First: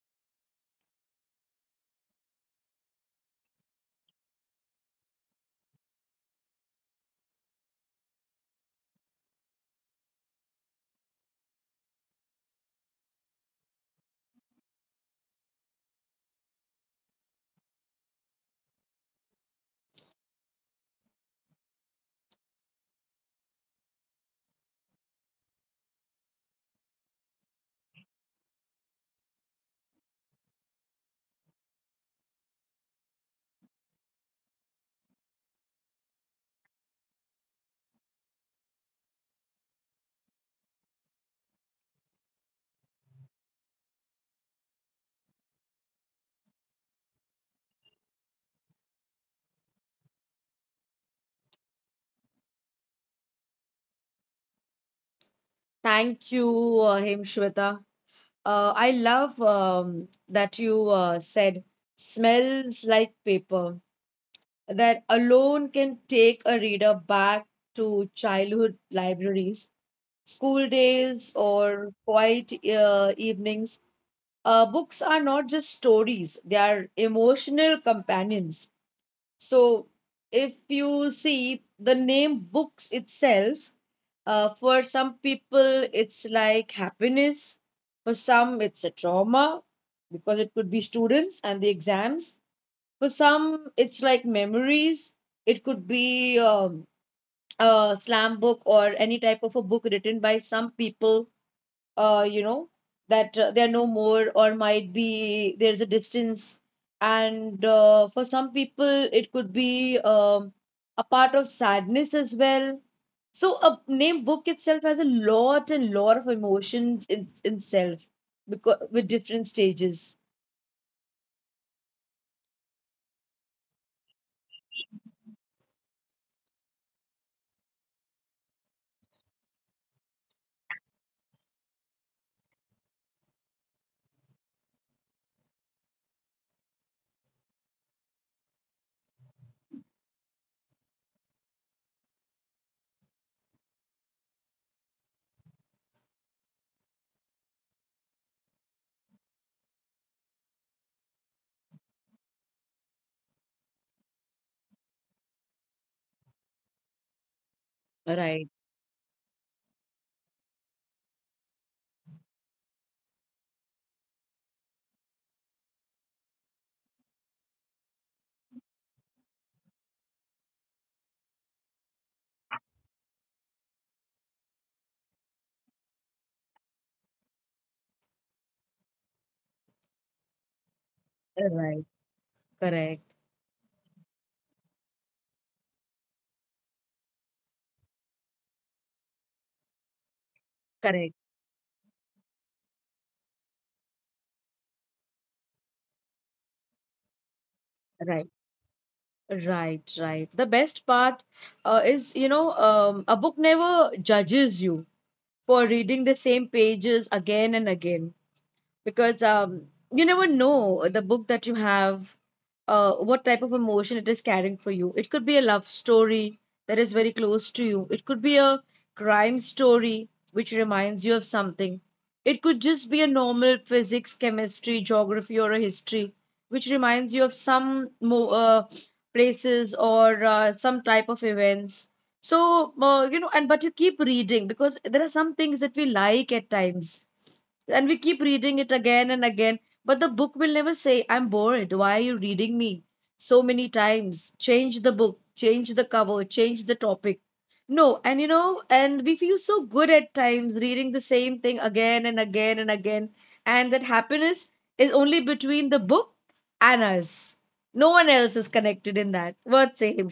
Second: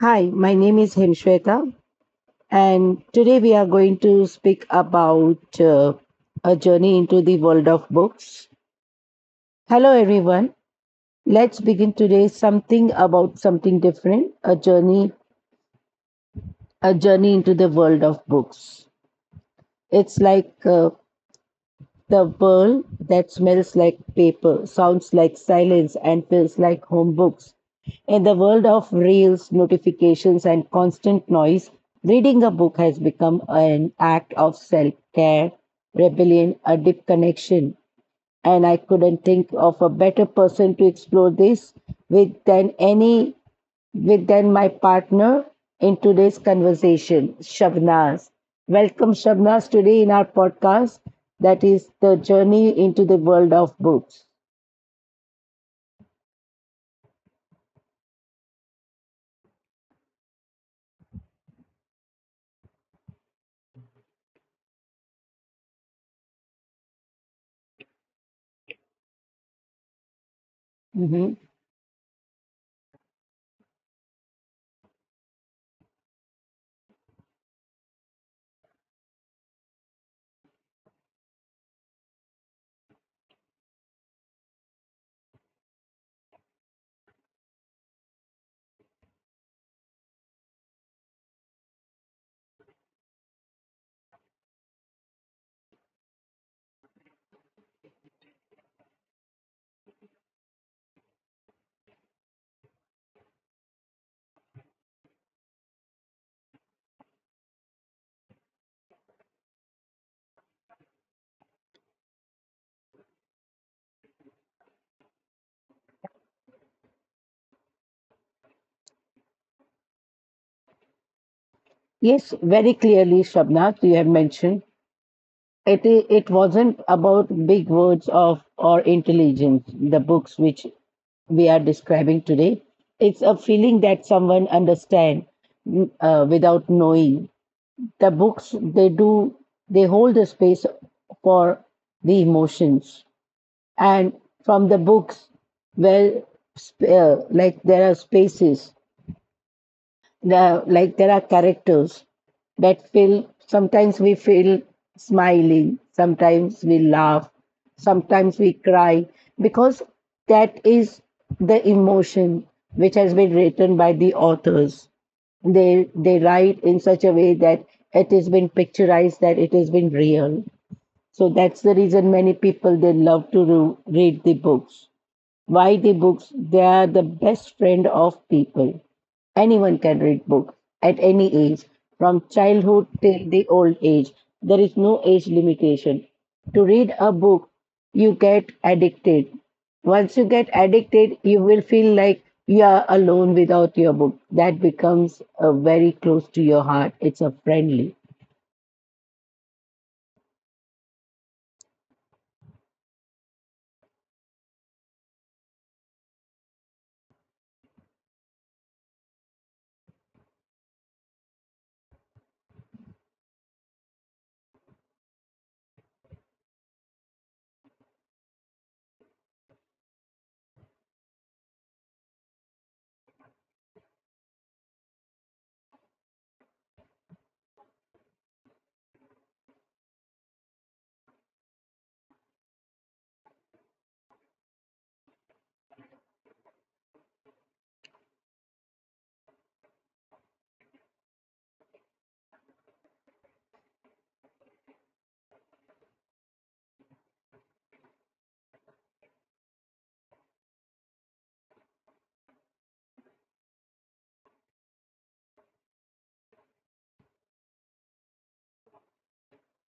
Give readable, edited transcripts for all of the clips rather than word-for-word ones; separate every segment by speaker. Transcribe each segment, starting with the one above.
Speaker 1: Hi, my name is Hemshweta, and today we are going to speak about a journey into the world of books. Hello, everyone. Let's begin today something about something different. A journey into the world of books. It's like the world that smells like paper, sounds like silence, and feels like home books. In the world of reels, notifications, and constant noise, reading a book has become an act of self care, rebellion, a deep connection. And I couldn't think of a better person to explore this with than any with then my partner in today's conversation, Shabnaz. Welcome, Shabnaz, today in our podcast that is the journey into the world of books.
Speaker 2: Thank you, Himshweta. I love that you said smells like paper. That alone can take a reader back to childhood libraries, school
Speaker 1: Mhm.
Speaker 2: days, or quiet evenings. Books are not just stories, they are emotional companions. So, if you see the name books itself, for some people it's like happiness, for some it's a trauma because it could be students and the exams. For some it's like memories. It could be a slam book or any type of a book written by some people uh, you know, that they're no more, or might be there's a distance. And for some people, it could be a part of sadness as well. So a name book itself has a lot and lot of emotions in itself because with different stages.
Speaker 1: Yes, very clearly, Shabnaz, you have mentioned it. It wasn't about big words of or intelligence. The books which we are describing today, it's a feeling that someone understands without knowing the books they do they hold the space for the emotions, and from the books well, like there are spaces, the like there are characters that feel, sometimes we feel smiling, sometimes we laugh, sometimes we
Speaker 2: Right,
Speaker 1: cry because that is the emotion which has been written by the authors. They write in such a way that it has been picturized that it has been real. So that's the reason many people they love to read the books. Why the books? They are the best friend of people. Anyone can read books
Speaker 2: right,
Speaker 1: at any age,
Speaker 2: correct,
Speaker 1: from childhood till the old age. There is no age limitation. To read a book, you get addicted. Once
Speaker 2: correct,
Speaker 1: you get addicted, you will feel like you are alone without your book. That becomes very close to your heart. It's a
Speaker 2: right,
Speaker 1: friendly.
Speaker 2: right, right. The best part is, a book never judges you for reading the same pages again and again because you never know the book that you have, what type of emotion it is carrying for you. It could be a love story that is very close to you. It could be a crime story which reminds you of something. It could just be a normal physics, chemistry, geography, or a history which reminds you of some places or some type of events. So, and but you keep reading because there are some things that we like at times and we keep reading it again and again. But the book will never say, I'm bored. Why are you reading me so many times? Change the book, change the cover, change the topic. No, and you know, and we feel so good at times reading the same thing again and again and again. And that happiness is only between the book and us. No one else is connected in that. What say him.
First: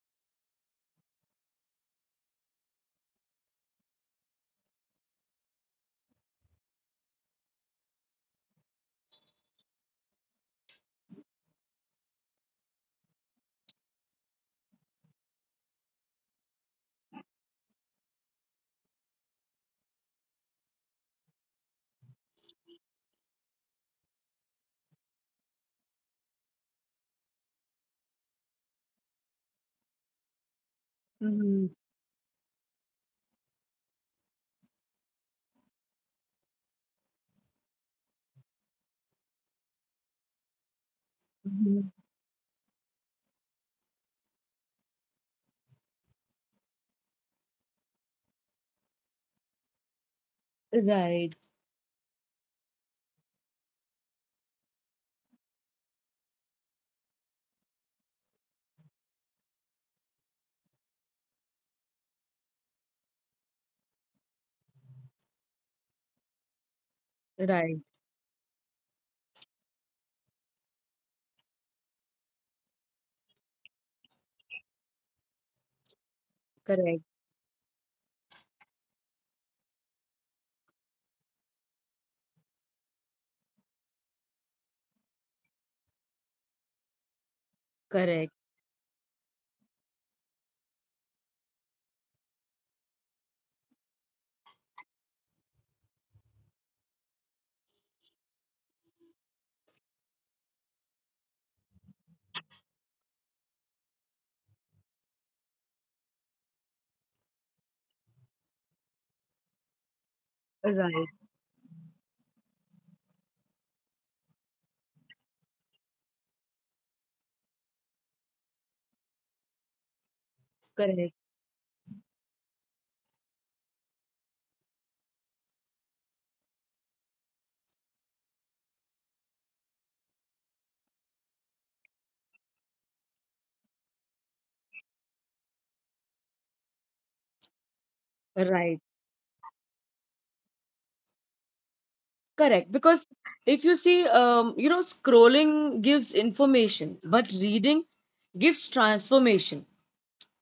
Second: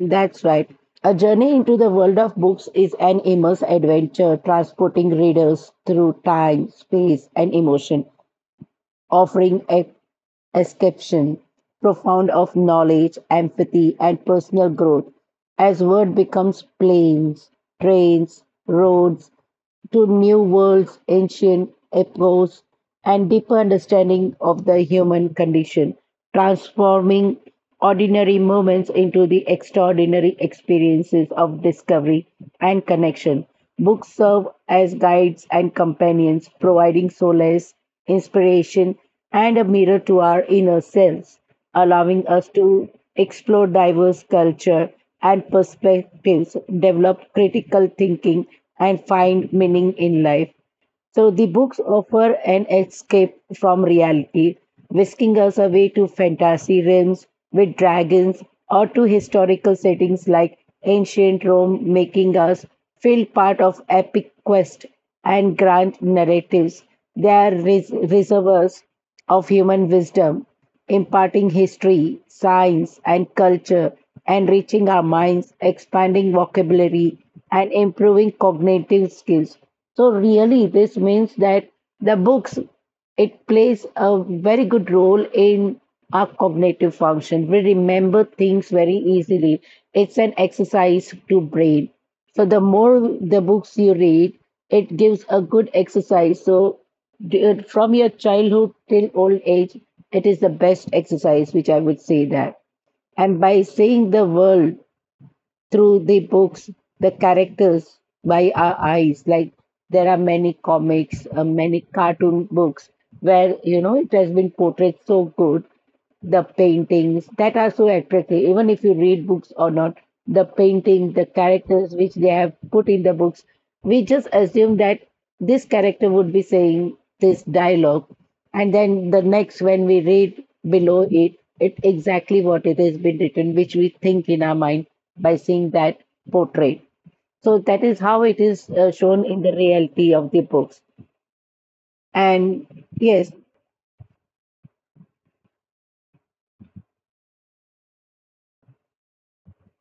Speaker 1: That's right. A journey into the world of books is an immense adventure, transporting readers through time, space, and emotion, offering a escapation, profound of knowledge, empathy, and personal growth. As word becomes planes, trains, roads, to new worlds, ancient epochs, and deeper understanding of the human condition, transforming ordinary moments into the extraordinary experiences
Speaker 2: Mm-hmm.
Speaker 1: of discovery and connection. Books serve as guides and companions, providing solace, inspiration, and a mirror to our inner selves, allowing us to explore diverse culture and perspectives, develop critical thinking, and find meaning in life.
Speaker 2: Right.
Speaker 1: So the books offer an escape from reality, whisking us away to fantasy realms with dragons or to historical settings like ancient Rome, making us feel part of epic quest and grand narratives.
Speaker 2: Right,
Speaker 1: They are reservoirs of human wisdom, imparting history, science, and culture, enriching our minds, expanding
Speaker 2: correct,
Speaker 1: vocabulary, and improving cognitive skills. So really, this means that the books, it plays a very good role in our cognitive function. We
Speaker 2: correct,
Speaker 1: remember things very easily. It's an exercise to brain. So the more the books you read, it gives a good exercise. So from your childhood till old age, it is the best exercise, which I would say that. And by saying the world through the books, the characters by our eyes. Like there are
Speaker 2: right.
Speaker 1: many comics, many cartoon books where it has been portrayed so good, the paintings that are so attractive even if you read books or not, the
Speaker 2: Correct.
Speaker 1: painting, the characters which they have put in the books, we just assume that this character would be saying this dialogue, and then the next when we read below it, it exactly what it has been written which we think in our mind by seeing that portrait. So that is how
Speaker 2: Right.
Speaker 1: it is shown in the reality of the books.
Speaker 2: Correct, because
Speaker 1: And
Speaker 2: if you
Speaker 1: yes.
Speaker 2: see, scrolling gives information, but reading gives transformation.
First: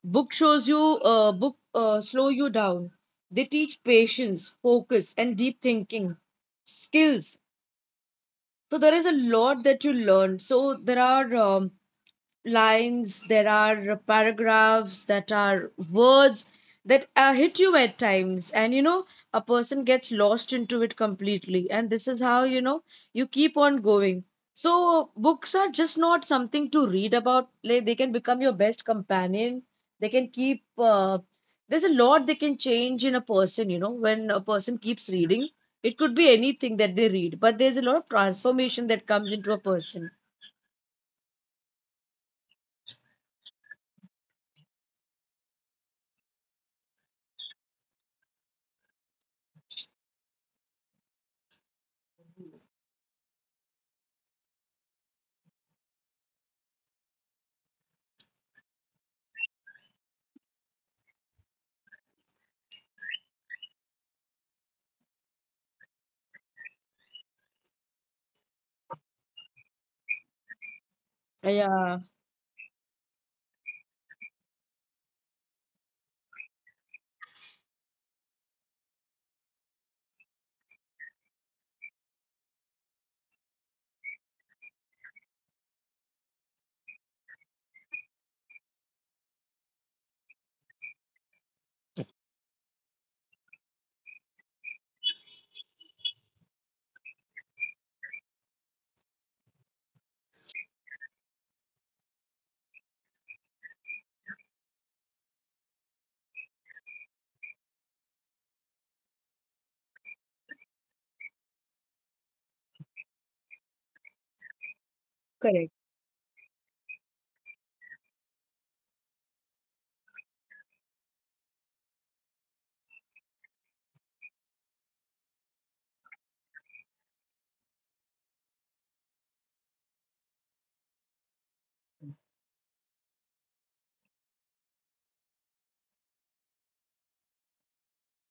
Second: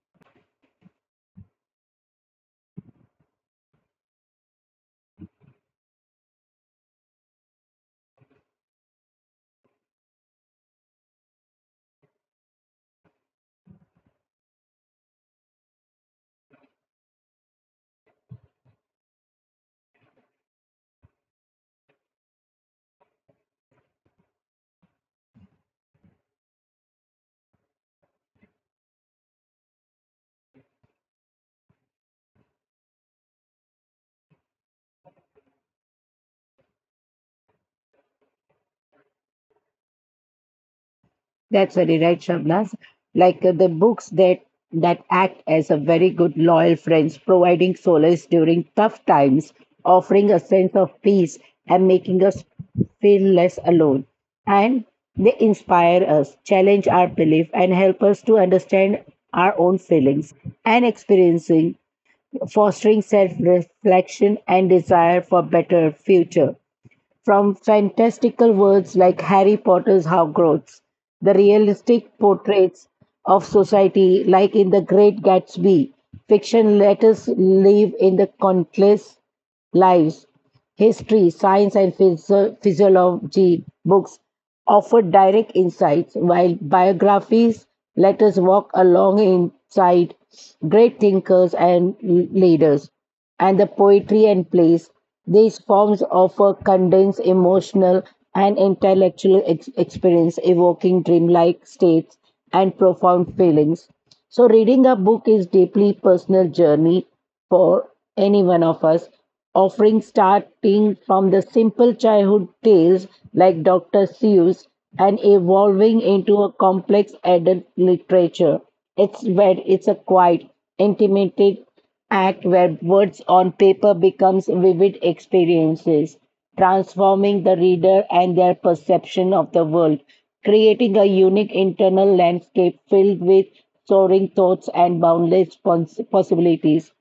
Speaker 2: Book slow you down. They teach patience, focus, and deep thinking skills. So there is a lot that you learn. So there are lines, there are paragraphs that are words that hit you at times. And you know, a person gets lost into it completely. And this is how, you know, you keep on going. So, books are just not something to read about. Like, they can become your best companion. They can keep, there's a lot they can change in a person, you know, when a person keeps reading. It could be anything that they read, but there's a lot of transformation that comes into a person.
Speaker 1: That's very right, Shabnas. Like the books that that act as a very good loyal friends, providing solace during tough times, offering a sense of peace, and making us feel less alone. And they inspire us, challenge our belief, and help us to understand our own feelings and experiencing, fostering self-reflection and desire for better future. From fantastical worlds like Harry Potter's
Speaker 2: Yeah,
Speaker 1: Hogwarts, the realistic portraits of society, like in The Great Gatsby, fiction let us live in the countless lives, history, science, and physiology books offer direct insights, while biographies let us walk alongside great thinkers and leaders. And the poetry and plays, these forms offer condensed emotional and intellectual experience, evoking dreamlike states and profound feelings. So reading a book is deeply personal journey for any one of us, offering starting from the simple childhood tales like
Speaker 2: correct.
Speaker 1: Dr. Seuss and evolving into a complex adult literature. It's where it's a quiet, intimate act where words on paper becomes vivid experiences, transforming the reader and their perception of the world, creating a unique internal landscape filled with soaring thoughts and boundless possibilities.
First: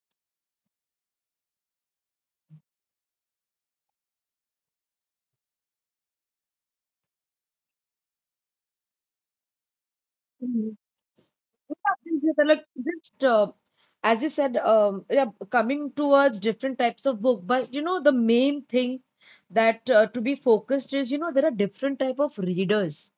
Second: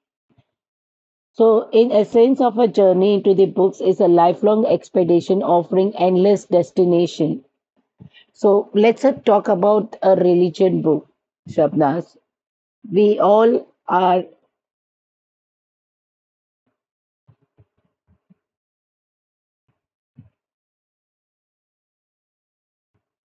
Speaker 1: So in essence of a journey into the books is a lifelong expedition offering endless destination. So let's talk about a religion
Speaker 2: Mm-hmm.
Speaker 1: book, Shabnas.
Speaker 2: Yeah, like
Speaker 1: We
Speaker 2: just
Speaker 1: all are.
Speaker 2: as you said, yeah, coming towards different types of book, but you know the main thing that to be focused is, you know, there are different type of readers.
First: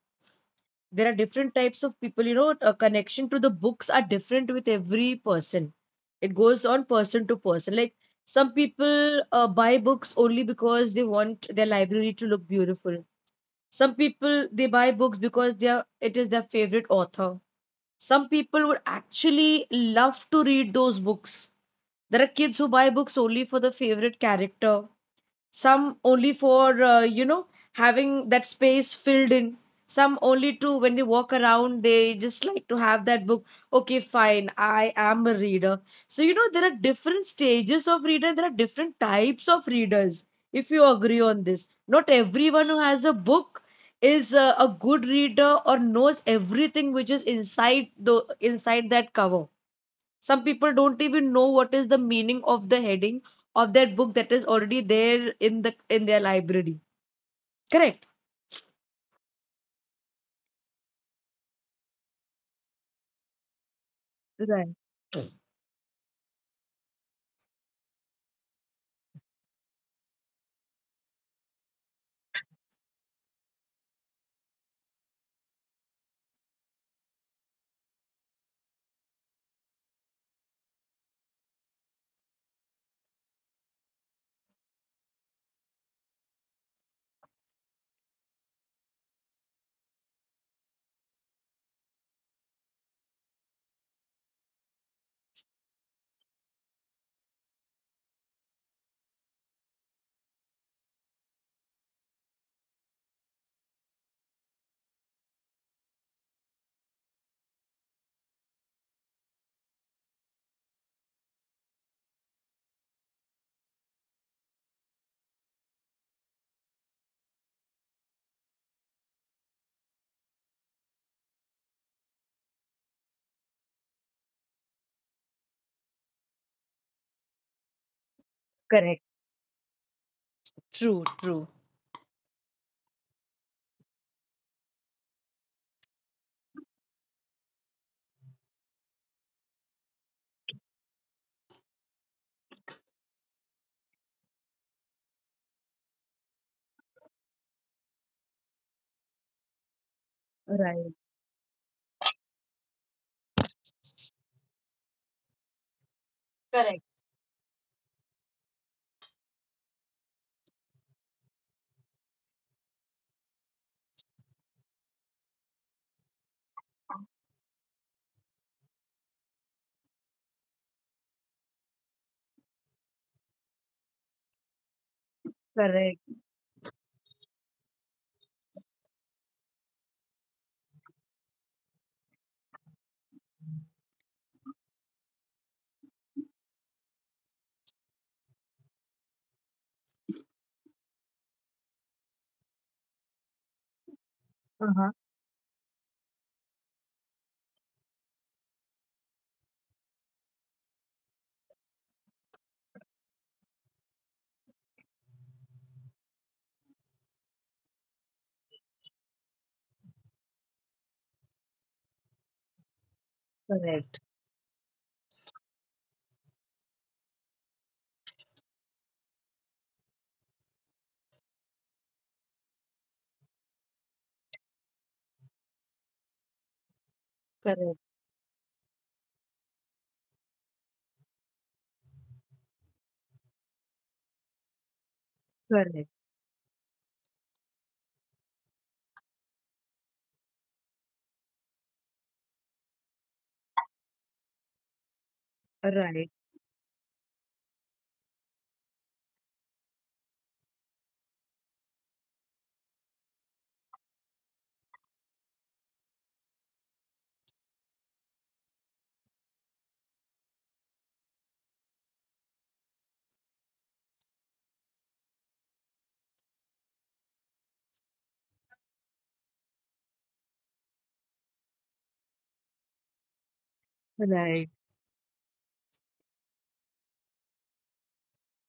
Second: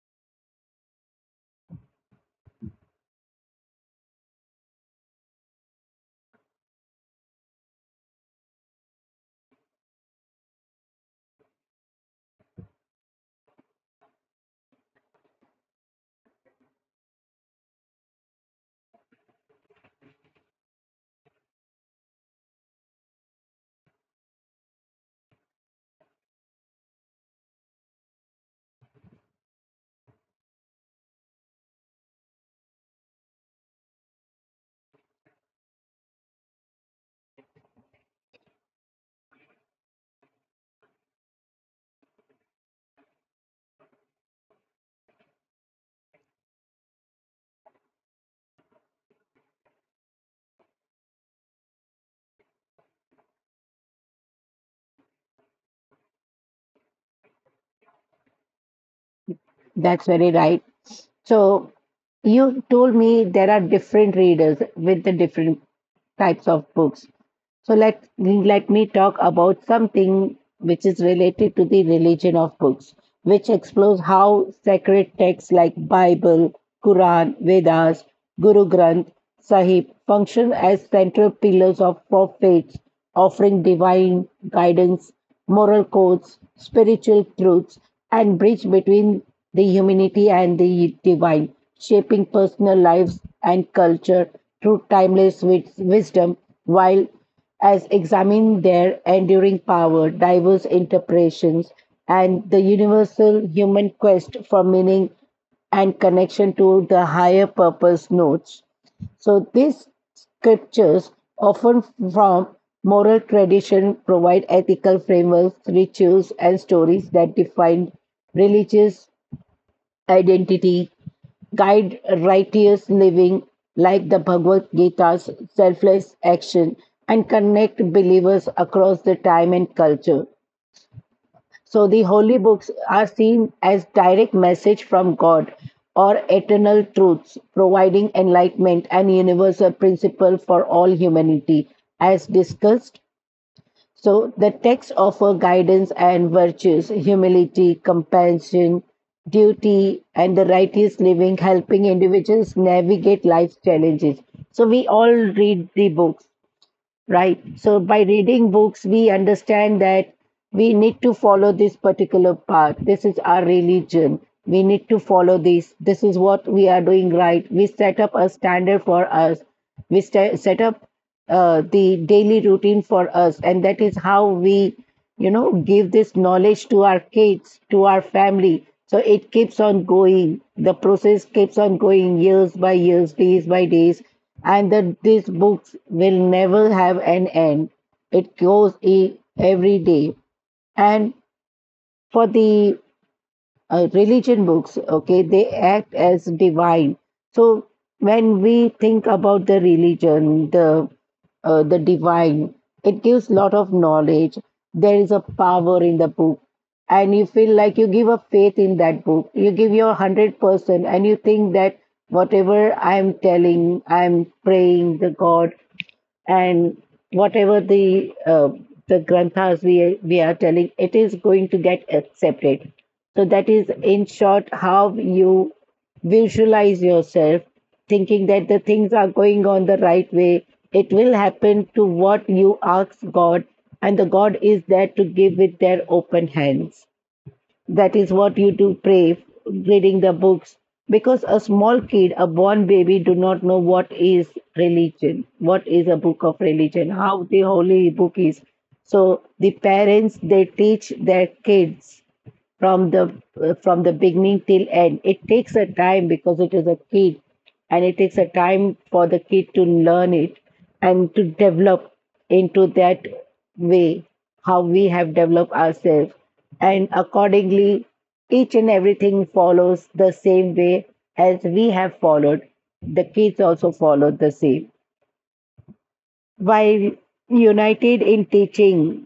Speaker 2: There are different types of people. You know, a connection to the books are different with every person. It goes on person to person. Like some people buy books only because they want their library to look beautiful. Some people they buy books because they are it is their favorite author, some people would actually love to read those books. There are kids who buy books only for the favorite character, some only for having that space filled in, some only to when they walk around they just like to have that book. Okay, fine, I am a reader. So you know there are different stages of reader, there are different types of readers, if you agree on this. Not everyone who has a book is a good reader or knows everything which is inside the inside that cover. Some people don't even know what is the meaning of the heading of that book that is already there in the in their library. Correct?
Speaker 1: That's very right. So you told me there are different readers with the
Speaker 2: Right.
Speaker 1: different types of books. So let me talk about something which is related to the religion of books, which explores how sacred texts like Bible, Quran, Vedas, Guru Granth Sahib function as central pillars of for faith, offering divine guidance, moral codes, spiritual truths, and bridge between the humanity and the divine, shaping personal lives and culture through timeless wisdom while as examining their enduring power, diverse interpretations, and the universal human quest for meaning and connection to the higher purpose notes. So these scriptures, often from moral tradition, provide ethical frameworks, rituals, and stories that define religious identity, guide righteous living like the Bhagavad Gita's selfless action and connect believers
Speaker 2: Correct.
Speaker 1: across the time and culture.
Speaker 2: True, true.
Speaker 1: So the holy books are seen as direct message from God or eternal truths providing enlightenment and universal principle for all humanity as discussed. So the texts offer guidance and virtues, humility, compassion, duty, and the
Speaker 2: Right.
Speaker 1: righteous living, helping individuals navigate life's challenges. So we all read the books,
Speaker 2: Correct.
Speaker 1: right? So by reading books, we understand that we need to follow this particular path. This is our religion. We need to follow this. This is what we are doing right. We set up a standard for us. We sta set up the daily routine for us, and that is how we, give
Speaker 2: Correct.
Speaker 1: this knowledge to our kids, to our family. So it keeps on going. The process keeps on going years by years, days by days, and that these books will never have an end. It goes every day. And for the religion books, okay, they
Speaker 2: Uh-huh.
Speaker 1: act as divine. So when we think about the religion, the divine, it gives lot of knowledge. There is a power in the book, and you feel like you give a faith in that book. You give your 100%, and you think that whatever I'm telling, I'm praying
Speaker 2: Correct.
Speaker 1: the God, and whatever the granthas we are telling, it is going to get accepted. So that is, in short, how you visualize yourself, thinking that the
Speaker 2: Correct.
Speaker 1: things are going on the right way. It will happen to what you ask God, and the God is there to give with their open
Speaker 2: Correct.
Speaker 1: hands. That is what you do pray reading the books because a small kid, a born baby do not know what is religion, what is a book of religion,
Speaker 2: Right.
Speaker 1: how the holy book is. So the parents they teach their kids from the beginning till end. It takes a time because it is a kid, and it takes a time for the kid to learn it and to develop into that way how we have developed ourselves, and accordingly each and everything follows the same way as we have followed. The kids also follow the same
Speaker 2: Right.
Speaker 1: while united in teaching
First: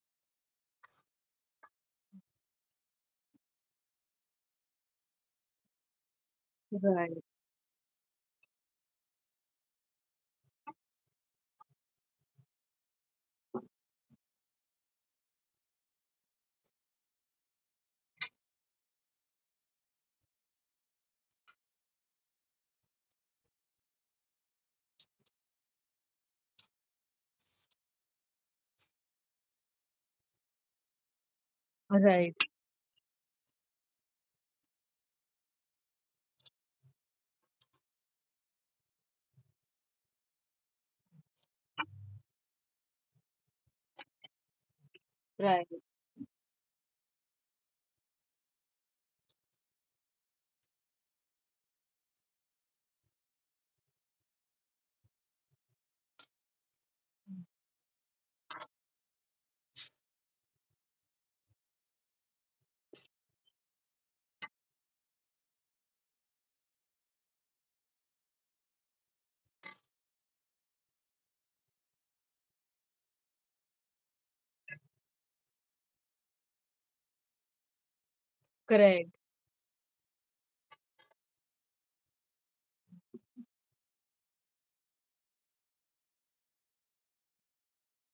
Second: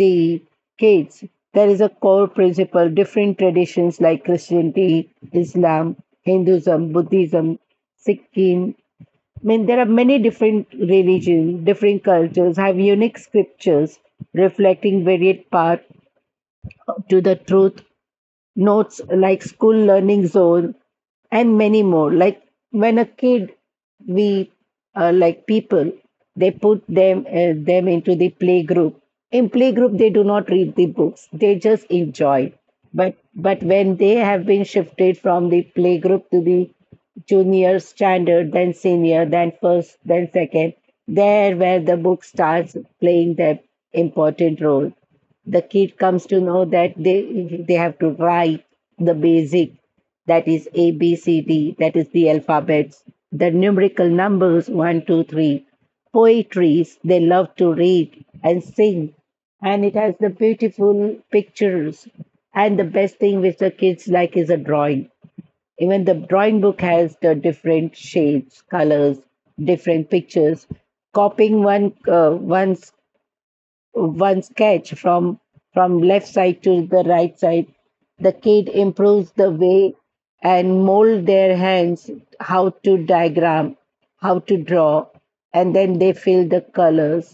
Speaker 1: the kids. There is a core principle. Different traditions like Christianity, Islam, Hinduism,
Speaker 2: Right.
Speaker 1: Buddhism, Sikhism, I mean, there are many different religions, different cultures have unique scriptures reflecting varied paths to the truth, notes like school learning zone and many more. Like when a kid, we like people, they put them into the play group. In play group they do not read the books, they just
Speaker 2: Right.
Speaker 1: enjoy. But when they have been shifted from the play group to the junior standard, then senior, then first, then second, there where the book starts playing their important role.
Speaker 2: Right.
Speaker 1: The kid comes to know that they have to write the basic, that is a b c d, that is the alphabets, the numerical numbers 1, 2, 3. Poetries, they love to read and sing, and it has the beautiful pictures. And the best thing which the kids like is a drawing. Even the drawing book has the different shades, colors, different pictures, copying one's one sketch from left side to the right side.
Speaker 2: Correct.
Speaker 1: The kid improves the way and mold their hands, how to diagram, how to draw, and then they fill the colors.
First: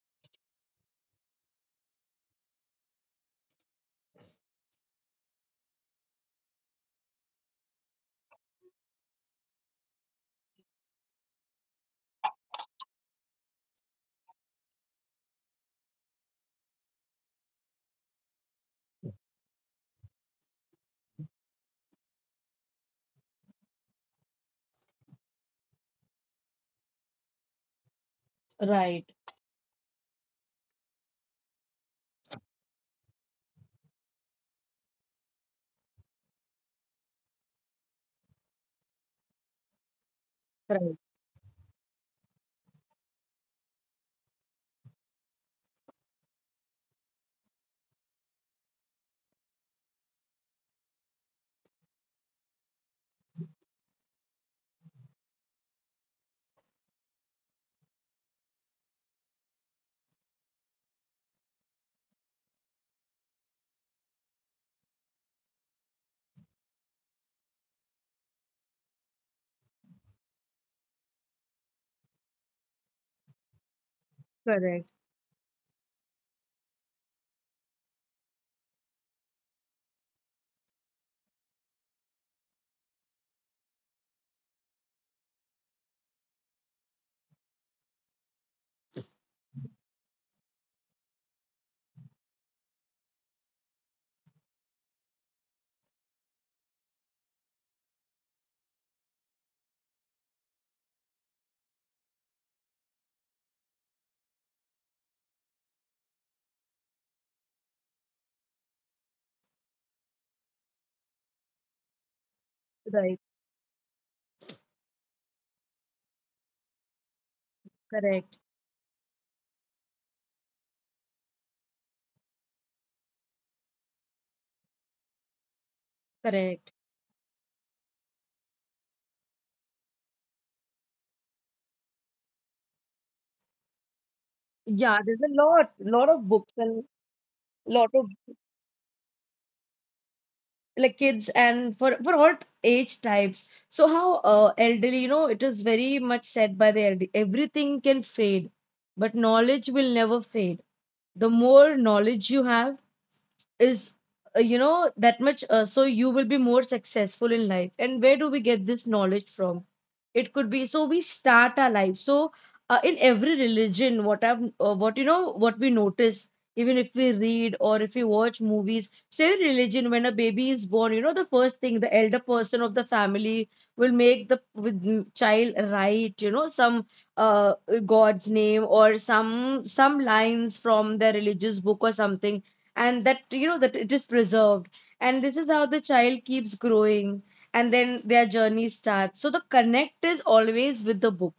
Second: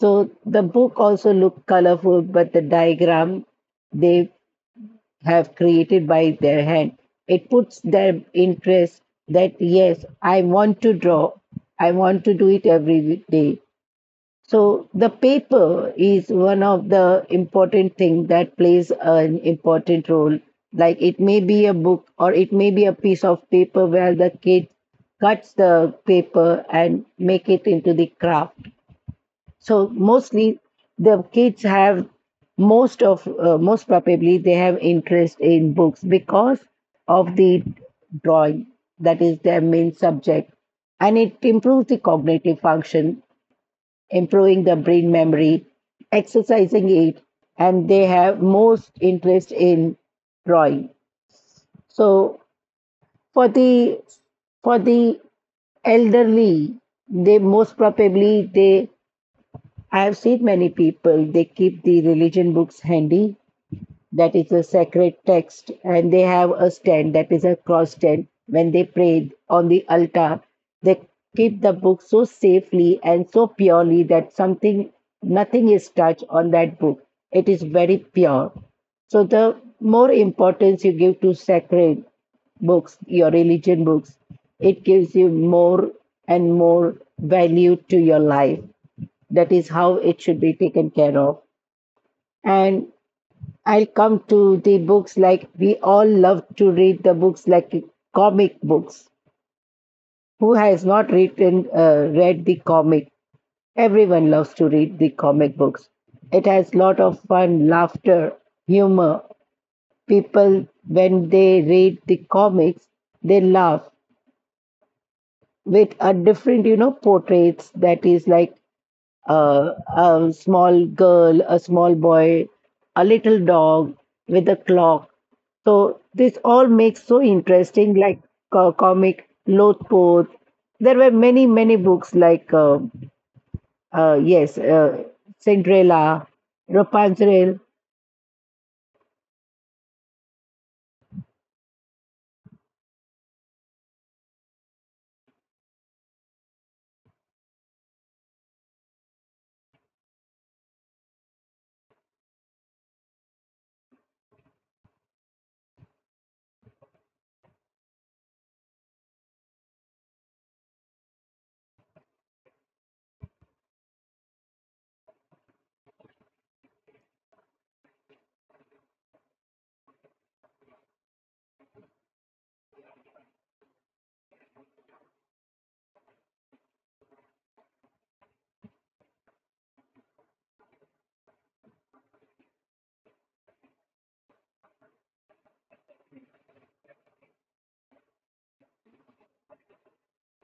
Speaker 1: So the book also look colorful, but the diagram, they have created by their hand. It puts their interest, that yes, I want to draw, I want to do it every day. So the paper is one of the important thing that plays an important role. Like it may be a book or it may be a piece of paper where the kid cuts the paper and make it into the craft.
Speaker 2: Right.
Speaker 1: So mostly the kids have most probably they have interest in books because of the drawing, that is their main subject, and it
Speaker 2: Right.
Speaker 1: improves the cognitive function, improving the brain memory, exercising it, and they have most interest in drawing. So for the for the elderly, they most probably they I have seen many people, they keep the religion books handy, that is a sacred text, and they have a stand, that is a cross stand. When they pray on the altar, they keep the book so safely and so purely that something,
Speaker 2: Correct.
Speaker 1: nothing is touched on that book. It is very pure. So the more importance you give to sacred books, your religion books, it gives you more and more value to your life. That is how it should be taken care of. And I'll come to the books, like we all love to read the books like comic books. Who has not written read the comic? Everyone loves to read the comic books. It has lot of fun, laughter, humor. People when they read the comics,
Speaker 2: Right.
Speaker 1: they laugh with a different portraits, that
Speaker 2: Correct.
Speaker 1: is like a small girl, a small boy, a little dog with a clock.
Speaker 2: Correct.
Speaker 1: So this all makes so interesting, like comic Lothpoth. There were many, many books like
Speaker 2: Yeah, there's a
Speaker 1: yes,
Speaker 2: lot, lot of books and
Speaker 1: Cinderella,
Speaker 2: lot of
Speaker 1: Rapunzel.
Speaker 2: like kids and for all age types. So how elderly, you know, it is very much said by the elderly, everything can fade but knowledge will never fade. The more knowledge you have is, you know, that much so you will be more successful in life. And where do we get this knowledge from? It could be, so we start our life, so in every religion what you know what we notice, even if we read or if we watch movies, so every religion when a baby is born, you know, the first thing the elder person of the family will make the with child write, you know, some uh, god's name or some lines from their religious book or something, and that you know that it is preserved. And this is how the child keeps growing, and then their journey starts. So the connect is always with the book.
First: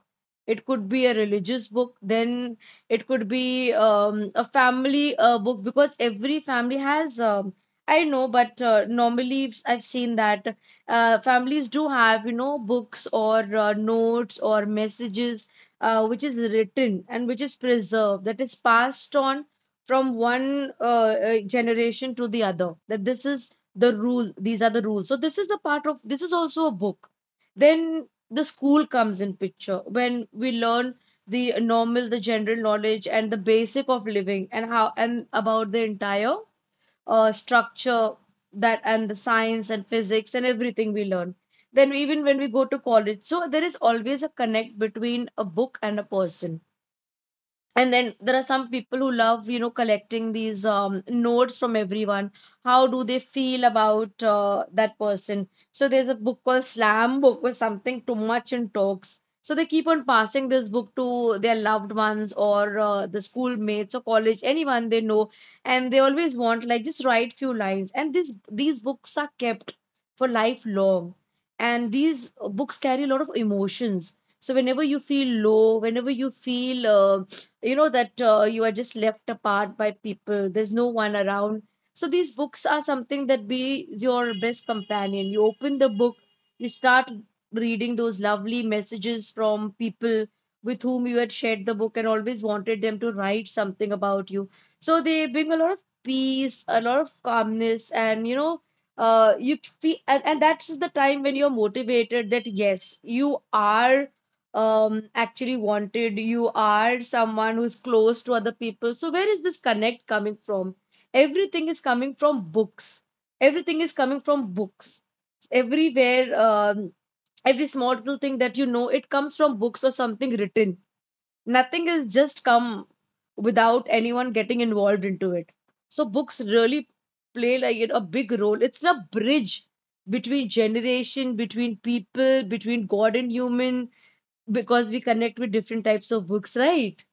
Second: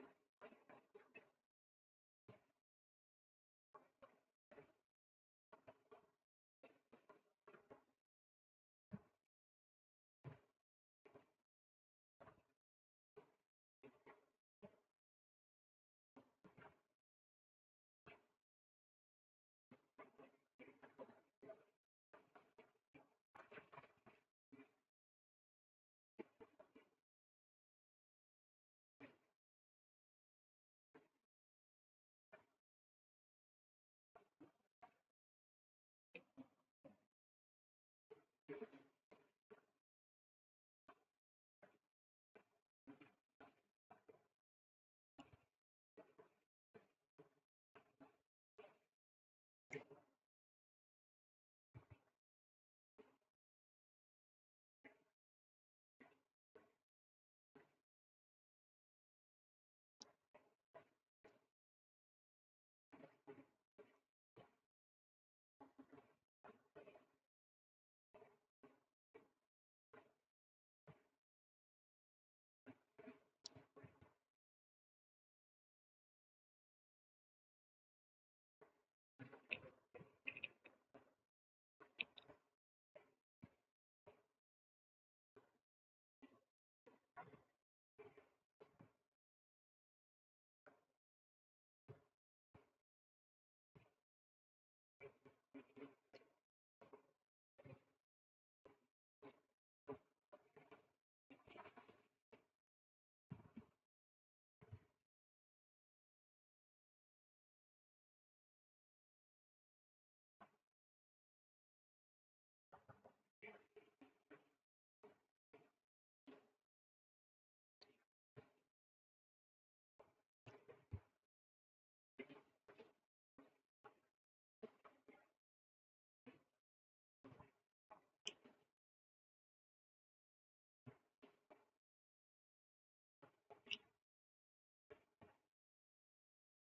Speaker 2: It could be a religious book, then it could be a family book, because every family has, I know but normally I've seen that families do have, you know, books or notes or messages which is written and which is preserved, that is passed on from one generation to the other, that this is the rule, these are the rules. So this is a part of, this is also a book. Then the school comes in picture when we learn the normal, the general knowledge and the basic of living and how and about the entire structure, that and the science and physics and everything we learn. Then even when we go to college, so there is always a connect between a book and a person. And then there are some people who love, you know, collecting these notes from everyone. How do they feel about that person? So there's a book called Slam Book or something, Too Much in Talks. So they keep on passing this book to their loved ones or the schoolmates or college, anyone they know, and they always want like just write few lines. And this these books are kept for lifelong, and these books carry a lot of emotions. So whenever you feel low, whenever you feel you know that you are just left apart by people, there's no one around, so these books are something that be your best companion. You open the book, you start reading those lovely messages from people with whom you had shared the book and always wanted them to write something about you. So they bring a lot of peace, a lot of calmness, and you know, you feel, and that's the time when you're motivated that yes, you are, um, actually wanted, you are someone who's close to other people. So where is this connect coming from? Everything is coming from books. Everything is coming from books everywhere. Every small little thing that you know it comes from books or something written. Nothing is just come without anyone getting involved into it. So books really play like a big role. It's a bridge between generation, between people, between god and human, because we connect with different types of books, right?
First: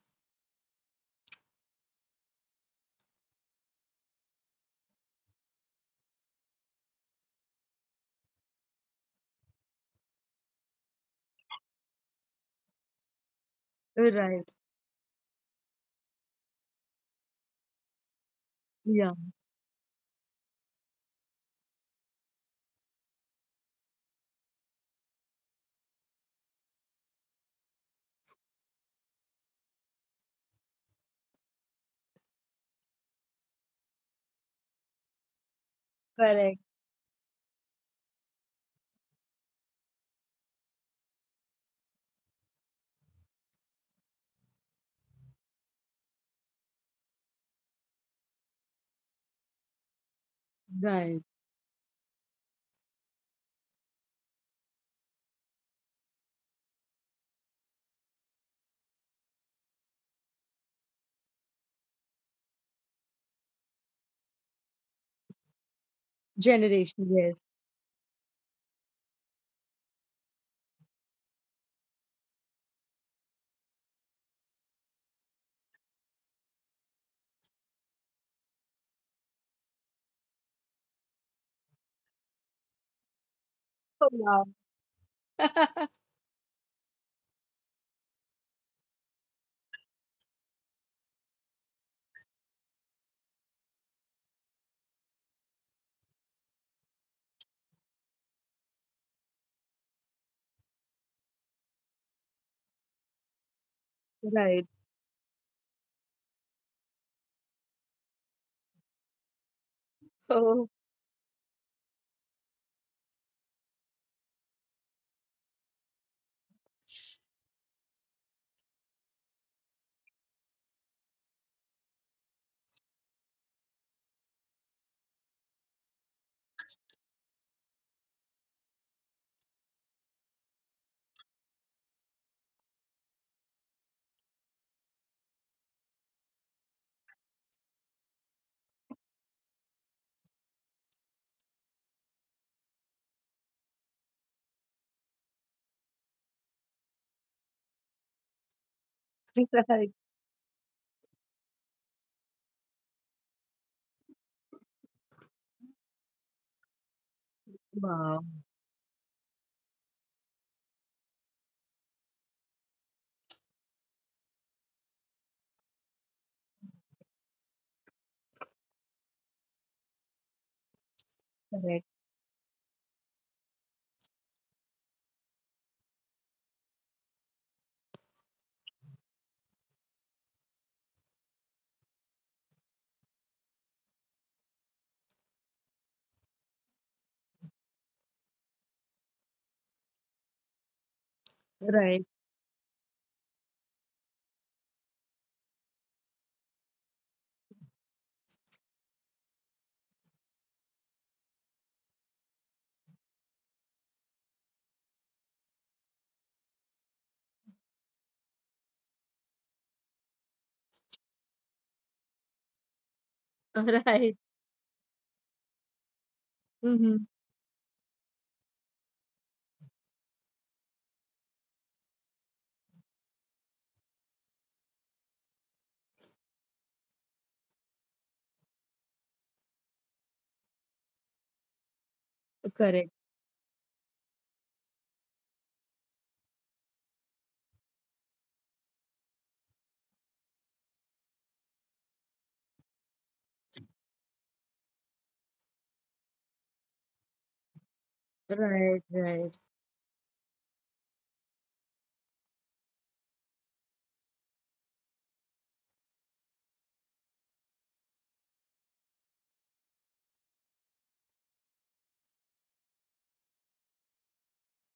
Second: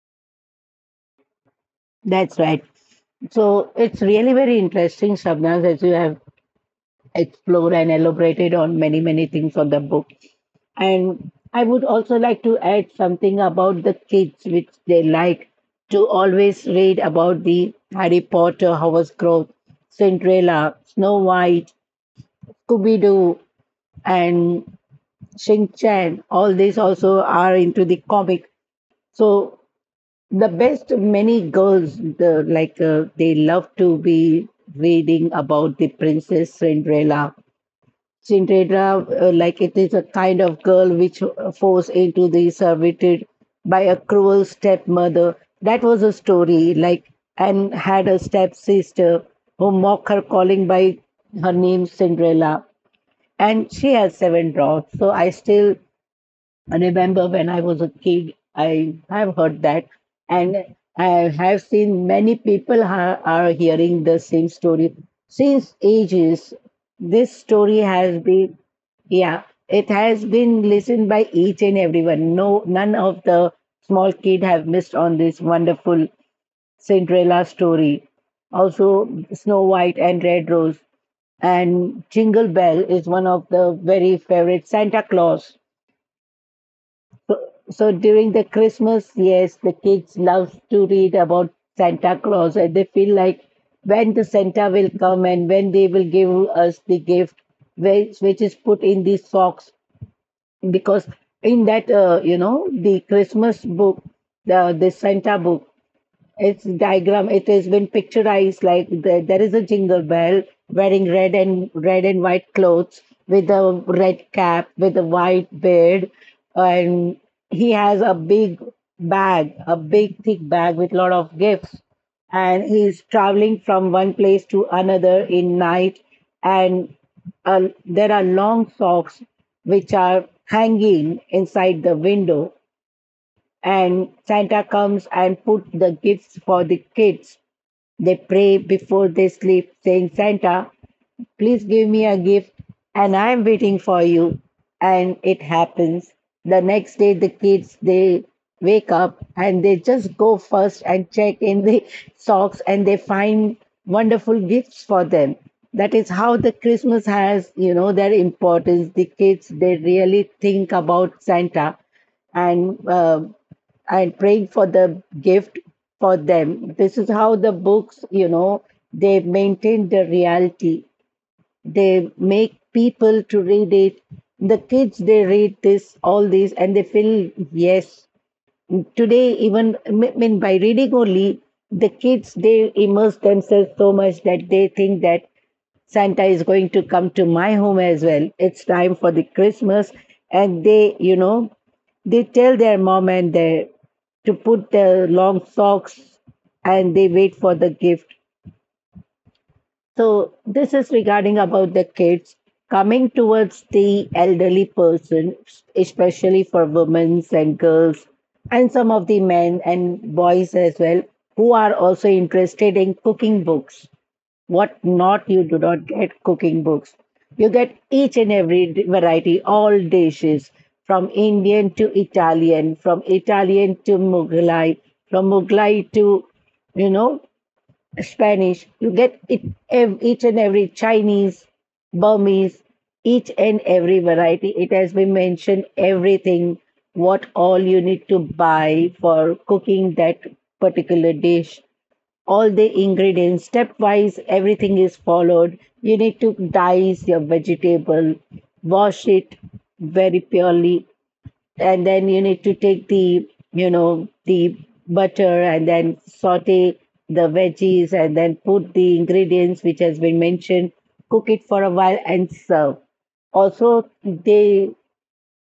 Speaker 1: That's right. So it's really very interesting, Shabnaz, as you have explored and elaborated on many, many things on the book. And I would also like to add something about the kids,
Speaker 2: Right.
Speaker 1: which they like to always read about the Harry Potter, Howard's
Speaker 2: Yeah.
Speaker 1: Grove, Cinderella, Snow White, Scooby Doo, and Shin Chan. All these also are into the comic. So the best many girls, the, like they love to be reading about the Princess
Speaker 2: Correct.
Speaker 1: Cinderella, like it is a kind of girl which forced into the servitude by a cruel stepmother. That was a story, like, and had a stepsister who mocked her, calling by
Speaker 2: Right.
Speaker 1: her name Cinderella. And she has seven daughters. So I remember when I was a kid, I have heard that, and I have seen many people are hearing the same story since ages. This
Speaker 2: Generation, yes.
Speaker 1: story has been, yeah, it has been listened by each and everyone. No, none of the small kid have missed on this wonderful Cinderella story. Also, Snow White and Red Rose, and Jingle Bell is one of the very
Speaker 2: Oh,
Speaker 1: favorite
Speaker 2: wow.
Speaker 1: Santa Claus. So, so during the Christmas, yes, the kids love to read about Santa Claus and they feel like, when the Santa will come and when they will give us the gift, which is put in the socks. Because in that, the Christmas book, the
Speaker 2: Right.
Speaker 1: Santa book, its diagram, it has been picturized like, there is a jingle bell wearing
Speaker 2: Oh,
Speaker 1: red and red and white clothes, with a red cap, with a white beard, and he has a big bag, a big thick bag with lot of gifts, and he's traveling from one place to another in night, and uh, there are long socks which are hanging inside the window, and Santa comes and put the gifts for the kids. They pray before they sleep, saying, Santa, please give me a gift, and I'm waiting for you. And it happens, the next day the kids, they wake up and they just go
Speaker 2: right.
Speaker 1: first and check in the socks, and they find wonderful gifts for them. That is how the Christmas has, you know, their
Speaker 2: Wow.
Speaker 1: importance. The kids, they really think about Santa, and uh, and praying for the gift for them. This is how the books, you know, they maintain the reality. They
Speaker 2: Correct.
Speaker 1: make people to read it. The kids, they read this, all these, and they feel, yes, today even, I mean, by reading only, the kids, they immerse themselves so much that they think that Santa is going to come to my home as well, it's time for the Christmas. And they, you know, they tell their
Speaker 2: Right.
Speaker 1: mom and their, to put their long socks and they wait for the gift. So this is regarding about the kids. Coming towards the elderly person, especially for women and girls, and some of the men and boys as well, who are also interested in cooking books. What
Speaker 2: Right.
Speaker 1: not you do not get cooking books. You get
Speaker 2: Mm-hmm.
Speaker 1: each and every variety, all dishes from Indian to Italian, from Italian to Mughlai, from Mughlai to, you know, Spanish. You get it, each and every Chinese, Burmese, each
Speaker 2: Correct.
Speaker 1: and every variety. It has been mentioned everything, what all you need to buy for cooking that particular dish, all the ingredients, stepwise, everything is followed. You need to dice your vegetable, wash it
Speaker 2: Right. Right.
Speaker 1: very purely, and then you need to take the you know the butter and then saute the veggies and then put the ingredients which has been mentioned, cook it for a while and serve. Also they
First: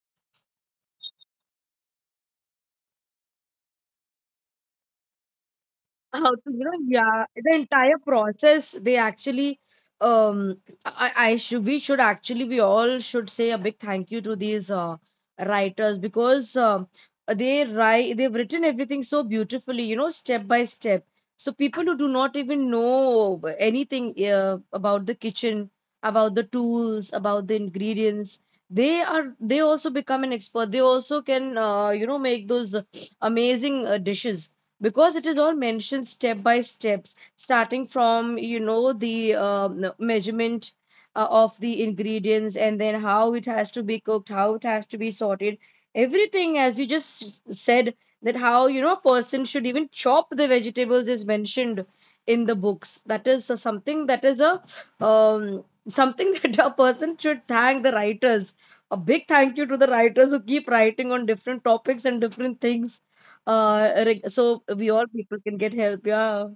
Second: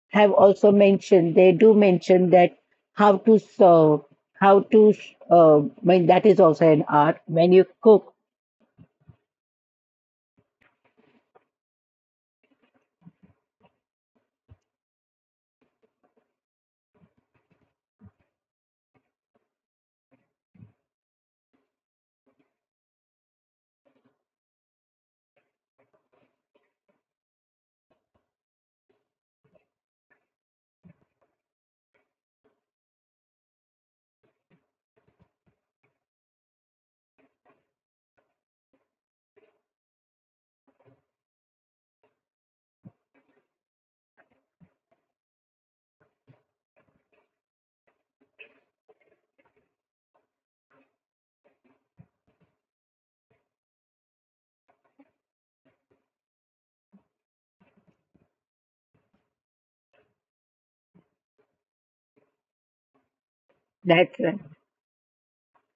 Speaker 1: have also mentioned, they do mention that how to serve, how to, I mean, that
Speaker 2: How
Speaker 1: is
Speaker 2: to, you
Speaker 1: also
Speaker 2: know,
Speaker 1: an art
Speaker 2: yeah,
Speaker 1: when
Speaker 2: the
Speaker 1: you
Speaker 2: entire
Speaker 1: cook.
Speaker 2: process they actually, um I should, we should actually we all should say a big thank you to these writers, because they write, they've written everything so beautifully, you know, step by step. So people who do not even know anything about the kitchen, about the tools, about the ingredients, they are they also become an expert. They also can, you know, make those amazing dishes, because it is all mentioned step by steps, starting from you know the measurement of the ingredients, and then how it has to be cooked, how it has to be sorted, everything as you just said. That how, you know, a person should even chop the vegetables is mentioned in the books. That is something that is a, something that a person should thank the writers. A big thank you to the writers who keep writing on different topics and different things, like, so we
Speaker 1: That's,
Speaker 2: all people can get help. Yeah,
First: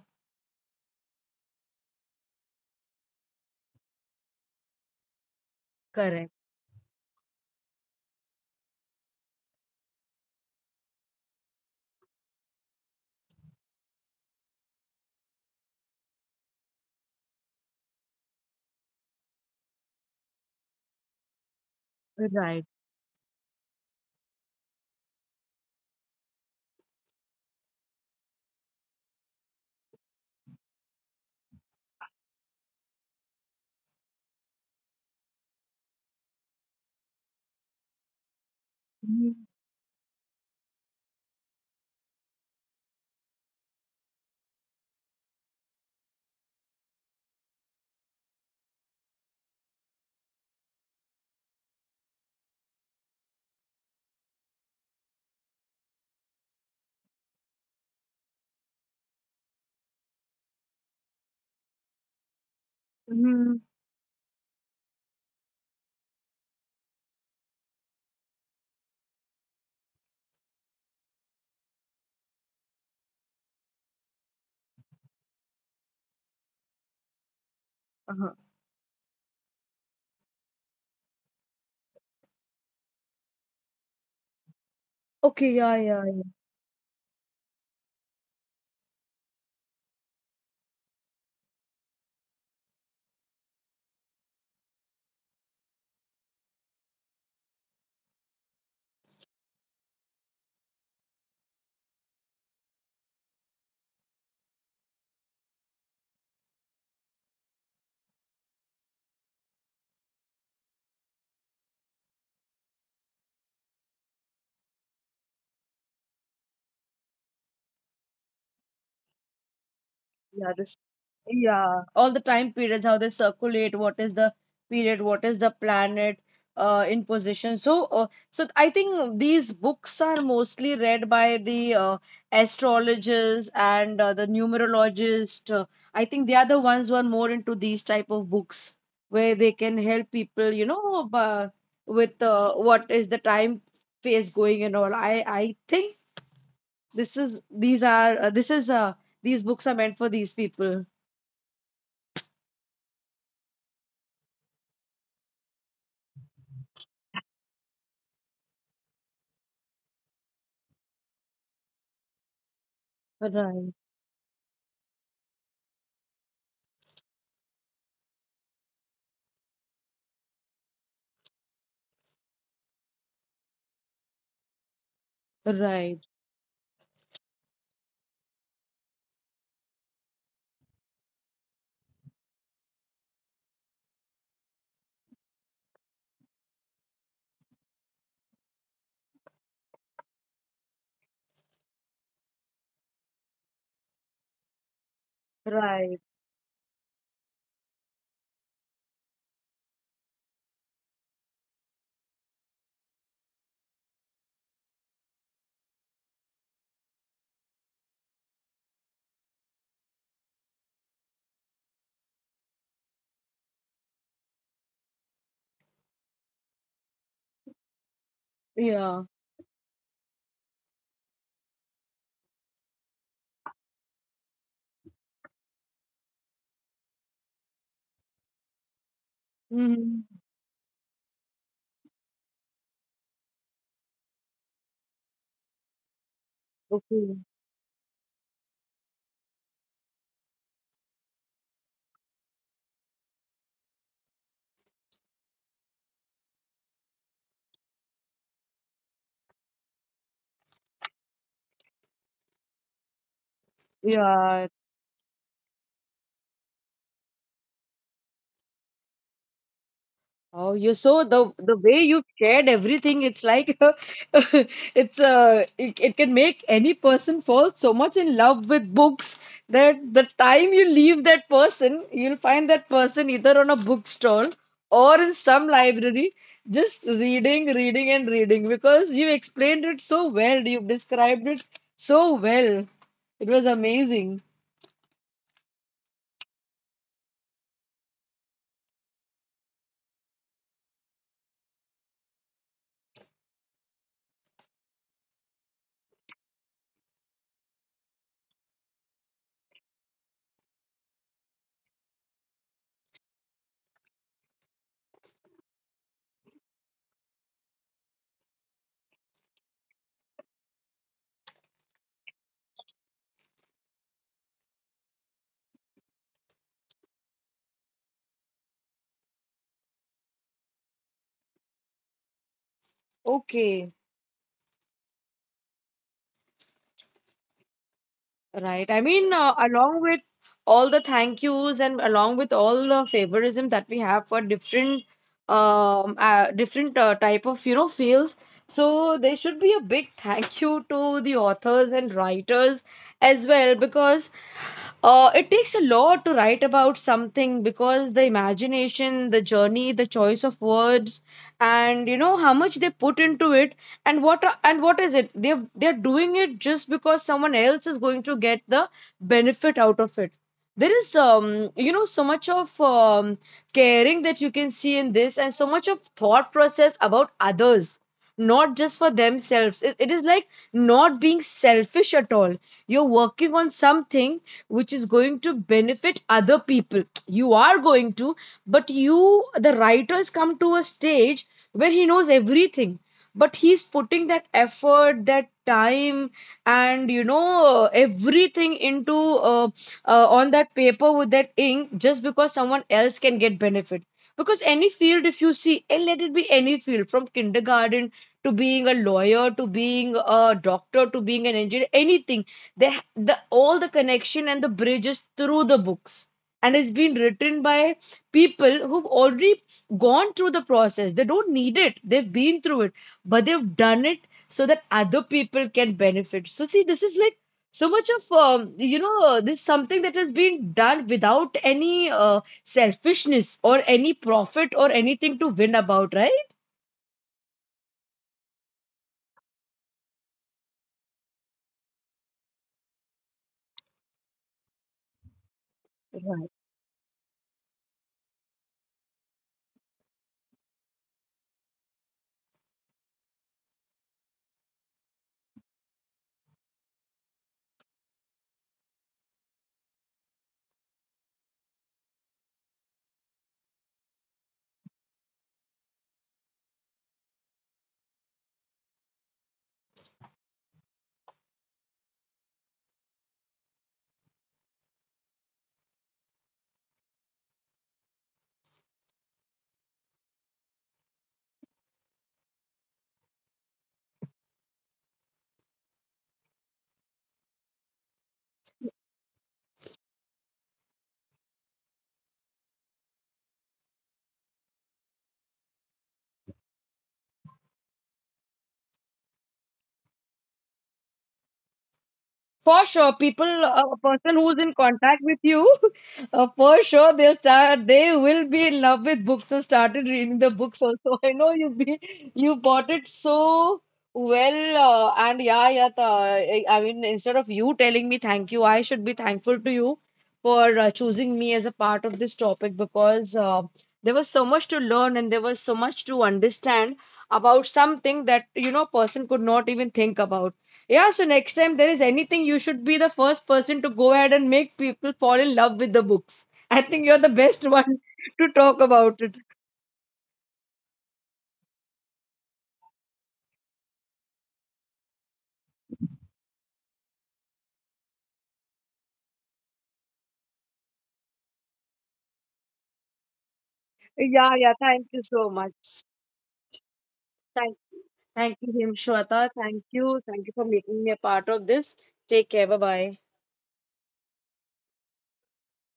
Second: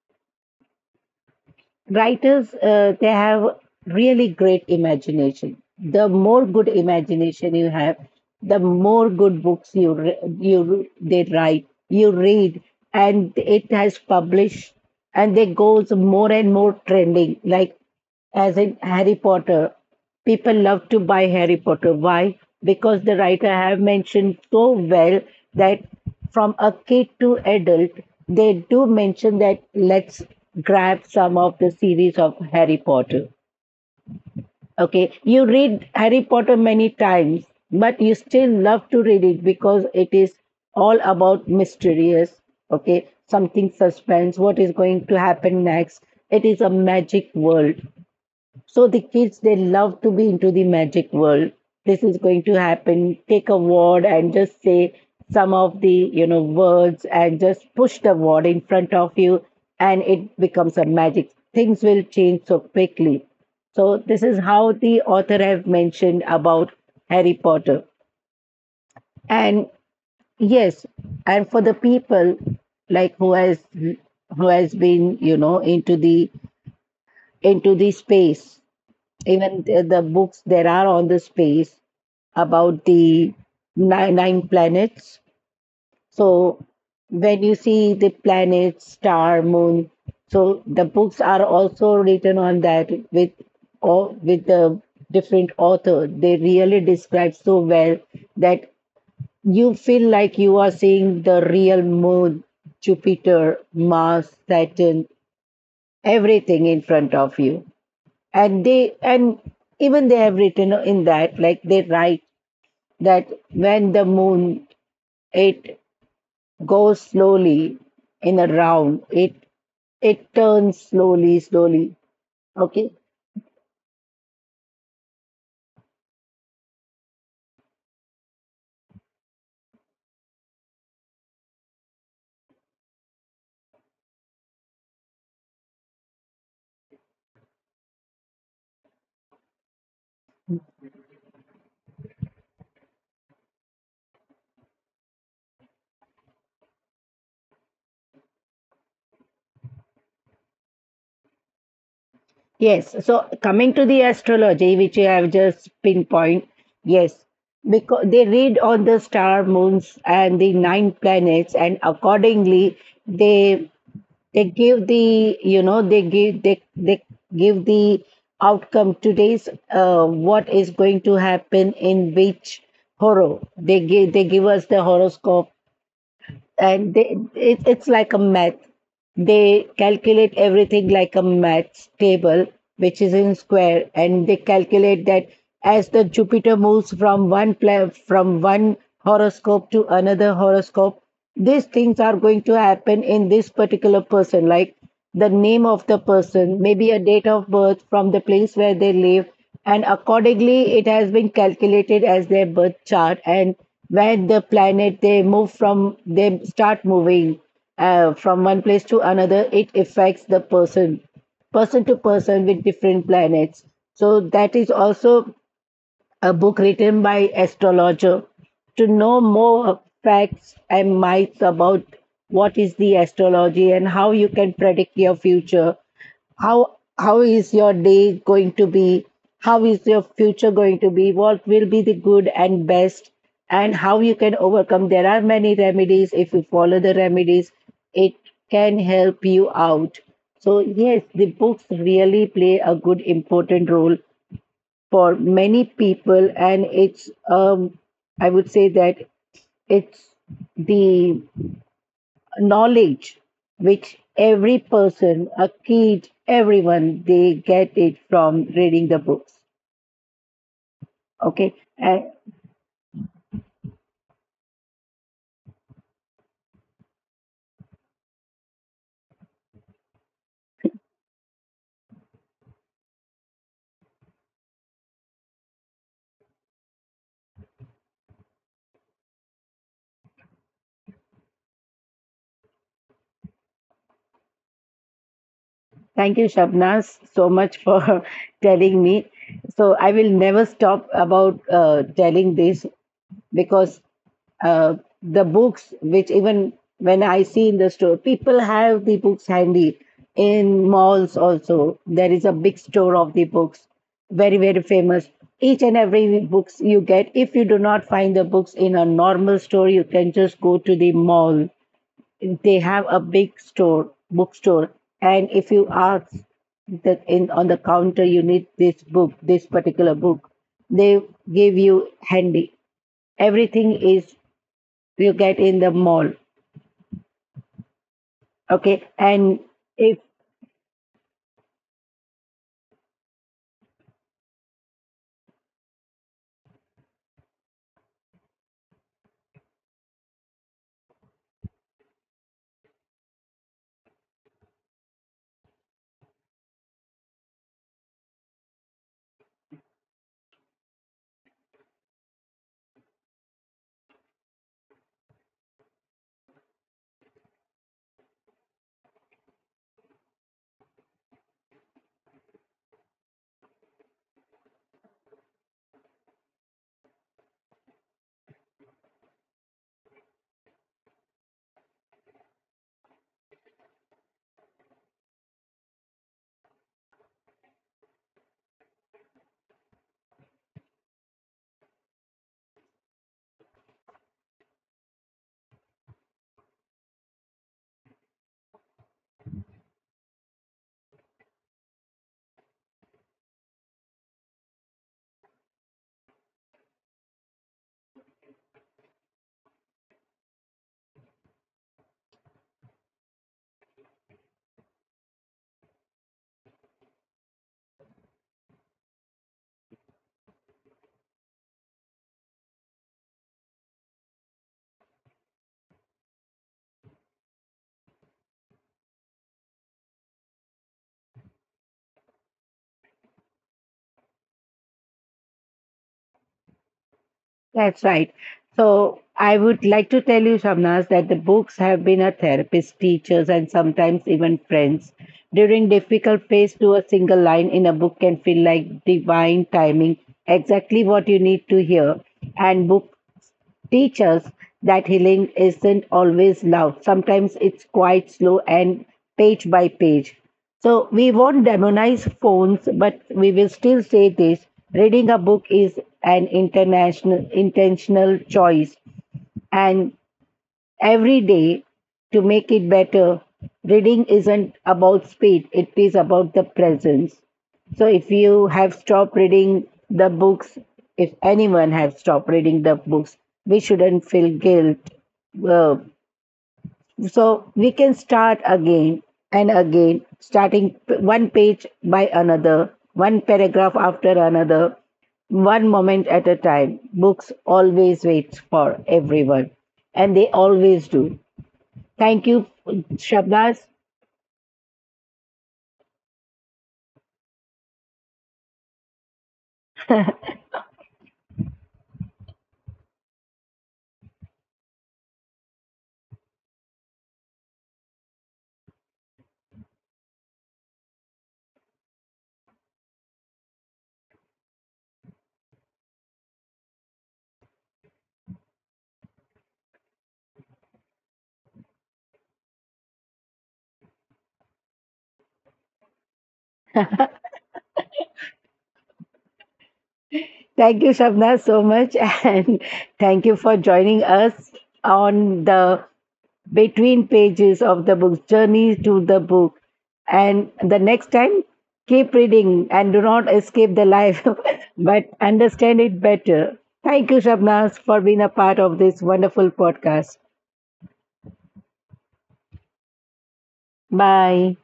Speaker 1: writers, they have really great imagination. The
Speaker 2: correct.
Speaker 1: more good imagination you have, the more good books you, they write, you read, and it has published, and they goes more and more trending, like as in Harry Potter. People love to buy Harry Potter. Why?
Speaker 2: Right.
Speaker 1: Because the writer have mentioned so well that from a kid to adult, they do mention that, let's grab some of the series of Harry Potter. Okay, you read Harry Potter many times, but you still love to read it
Speaker 2: Mm-hmm.
Speaker 1: because it is all about mysterious. Okay, something suspense. What is going to happen next? It is a magic world, so the kids, they love to be into the magic world. This is going to happen. Take a word and just say some of the, you know, words and just push the word in front of you, and it becomes a magic. Things will change so quickly.
Speaker 2: Mm-hmm.
Speaker 1: So this is how the author have mentioned about Harry Potter. And yes, and for the people like who has been, you know, into the
Speaker 2: Uh-huh.
Speaker 1: space, even the books there are on the space, about the nine planets.
Speaker 2: Okay. Yeah. Yeah.
Speaker 1: So when you see the planets, star, moon, so the books are also written on that with all with the different author. They really describe so well that you feel like you are seeing the real moon, Jupiter, Mars, Saturn, everything in front of you. And they, and even they have written in that, like they write that when the moon, it goes slowly in a round, it
Speaker 2: Yeah. This
Speaker 1: turns slowly,
Speaker 2: Yeah, all
Speaker 1: slowly.
Speaker 2: the time periods, how they
Speaker 1: Okay.
Speaker 2: circulate, what is the period, what is the planet in position. So I think these books are mostly read by the astrologers and the numerologists. I think they are the ones who are more into these type of books where they can help people, you know, with what is the time phase going and all. I think this is these are this is these books are meant for these people.
Speaker 1: Yes, so coming to the astrology which you have just pinpoint, yes, because they read on the star, moons, and the nine planets, and accordingly,
Speaker 2: Right.
Speaker 1: they they give, the you know they give the outcome, today's, what is going to happen, in which horror, they give us the horoscope.
Speaker 2: Right,
Speaker 1: And it's like a math, they calculate everything like a math table, which is in square, and they calculate that as the Jupiter moves from from one horoscope to another horoscope, these things are going to happen in this particular person, like the name of
Speaker 2: right.
Speaker 1: the person, maybe a date of birth, from the place where they live, and accordingly, it has been calculated as their birth chart, and where the planet they move from, they start moving from one place to another, it affects the person, person to person with different planets. So that is also a book written by astrologer, to
Speaker 2: Yeah.
Speaker 1: know more facts and myths about what is the astrology, and how you can predict your future, how is your day going to be, how is your
Speaker 2: Hmm.
Speaker 1: future going to be, what will be the good and best, and how you can overcome. There are many remedies, if you follow the
Speaker 2: Okay.
Speaker 1: remedies, it can help you out. So yes, the books really play a good important role for many people. And it's um I would say that, it's the knowledge which every
Speaker 2: Yeah.
Speaker 1: person, a kid, everyone, they get it from reading the books.
Speaker 2: Oh, you so the
Speaker 1: Okay.
Speaker 2: the way
Speaker 1: And
Speaker 2: you've shared everything, it's like it's it can make any person fall so much in love with books that the time you leave that person, you'll find that person either on a bookstall or in some library, just reading, reading and reading because you explained it so well, you described it so well. It was amazing.
Speaker 1: thank you, shabnas so much, for telling me. So I will never stop about telling this, because uh, the books, which even when I see in the store, people have the books handy. In malls also, there is a big store of the books, very, very famous. Each and every books you get. If you do not find the books in a normal store, you can just go to the mall, they have a big store, bookstore. And if you ask, that in, on the counter, you need this book, this particular book, they give you handy.
Speaker 2: Okay.
Speaker 1: Everything is, you get in the mall.
Speaker 2: Right. I mean,
Speaker 1: Okay.
Speaker 2: along
Speaker 1: And
Speaker 2: with
Speaker 1: if
Speaker 2: all the thank yous and along with all the favorism that we have for different different type of you know fields, so there should be a big thank you to the authors and writers as well because it takes a lot to write about something because the imagination, the journey, the choice of words, and you know how much they put into it, and what is it? They're doing it just because someone else is going to get the benefit out of it. There is you know so much of caring that you can see in this, and so much of thought process about others not just for themselves. It is like not being selfish at all. You're working on something which is going to benefit other people. You are going to, but you, the writer, has come to a stage where he knows everything. But he's putting that effort, that time, and you know everything into on that paper with that ink just because someone else can get benefit. Because any field, if you see, and let it be any field from kindergarten to being a lawyer to being a doctor to being an engineer, anything, they, the all the connection and the bridges through the books. And it's been written by people who've already gone through the process. They don't need it. They've been through it, but they've done it so that other people can benefit. So see, this is like so much of you know this something that has been done without any selfishness or any profit or anything to win about right.
Speaker 1: That's right. So I would like to tell you, Shamnas, that the books have been a therapist, teachers, and sometimes even friends. During difficult phase, to a single line in a book can feel like divine timing, exactly what you need to hear. And book teach us that healing isn't always loud. Sometimes it's quite slow and page by page. So we won't demonize phones, but we will still say this. Reading a book is an international, intentional choice, and every day to make it better. Reading isn't about speed, it is about the presence. So if you have stopped reading the books, if anyone has stopped reading the books, we shouldn't feel guilt. Uh, so we can start again and again, starting one page by another, one paragraph after another, one moment at a time. Books always waits for everyone, and they always do.
Speaker 2: For sure, people,
Speaker 1: Thank you,
Speaker 2: a person who's in
Speaker 1: Shabnaz.
Speaker 2: contact with you, for sure they'll start. They will be in love with books and started reading the books also. I know you be you bought it so well, and yeah, yeah. I mean, instead of you telling me thank you, I should be thankful to you for choosing me as a part of this topic because there was so much to learn and there was so much to understand about something that you know person could not even think about. Yeah, so next time there is anything, you should be the first person to go ahead and make people fall in love with the books. I think you're the best one to talk about it.
Speaker 1: Thank you, Shabnaz, so much. And thank you for joining us on the Between Pages of the Book, Journey to the Book. And the next time, keep reading and do not
Speaker 2: Yeah, yeah.
Speaker 1: escape
Speaker 2: Thank
Speaker 1: the
Speaker 2: you so
Speaker 1: life,
Speaker 2: much.
Speaker 1: but understand it
Speaker 2: Thank,
Speaker 1: better.
Speaker 2: you.
Speaker 1: Thank you,
Speaker 2: Thank you,
Speaker 1: Shabnaz, for
Speaker 2: Himshweta.
Speaker 1: being a
Speaker 2: Thank
Speaker 1: part of
Speaker 2: you.
Speaker 1: this
Speaker 2: Thank you for
Speaker 1: wonderful
Speaker 2: making me a part
Speaker 1: podcast.
Speaker 2: of this. Take care. Bye bye.
Speaker 1: Bye.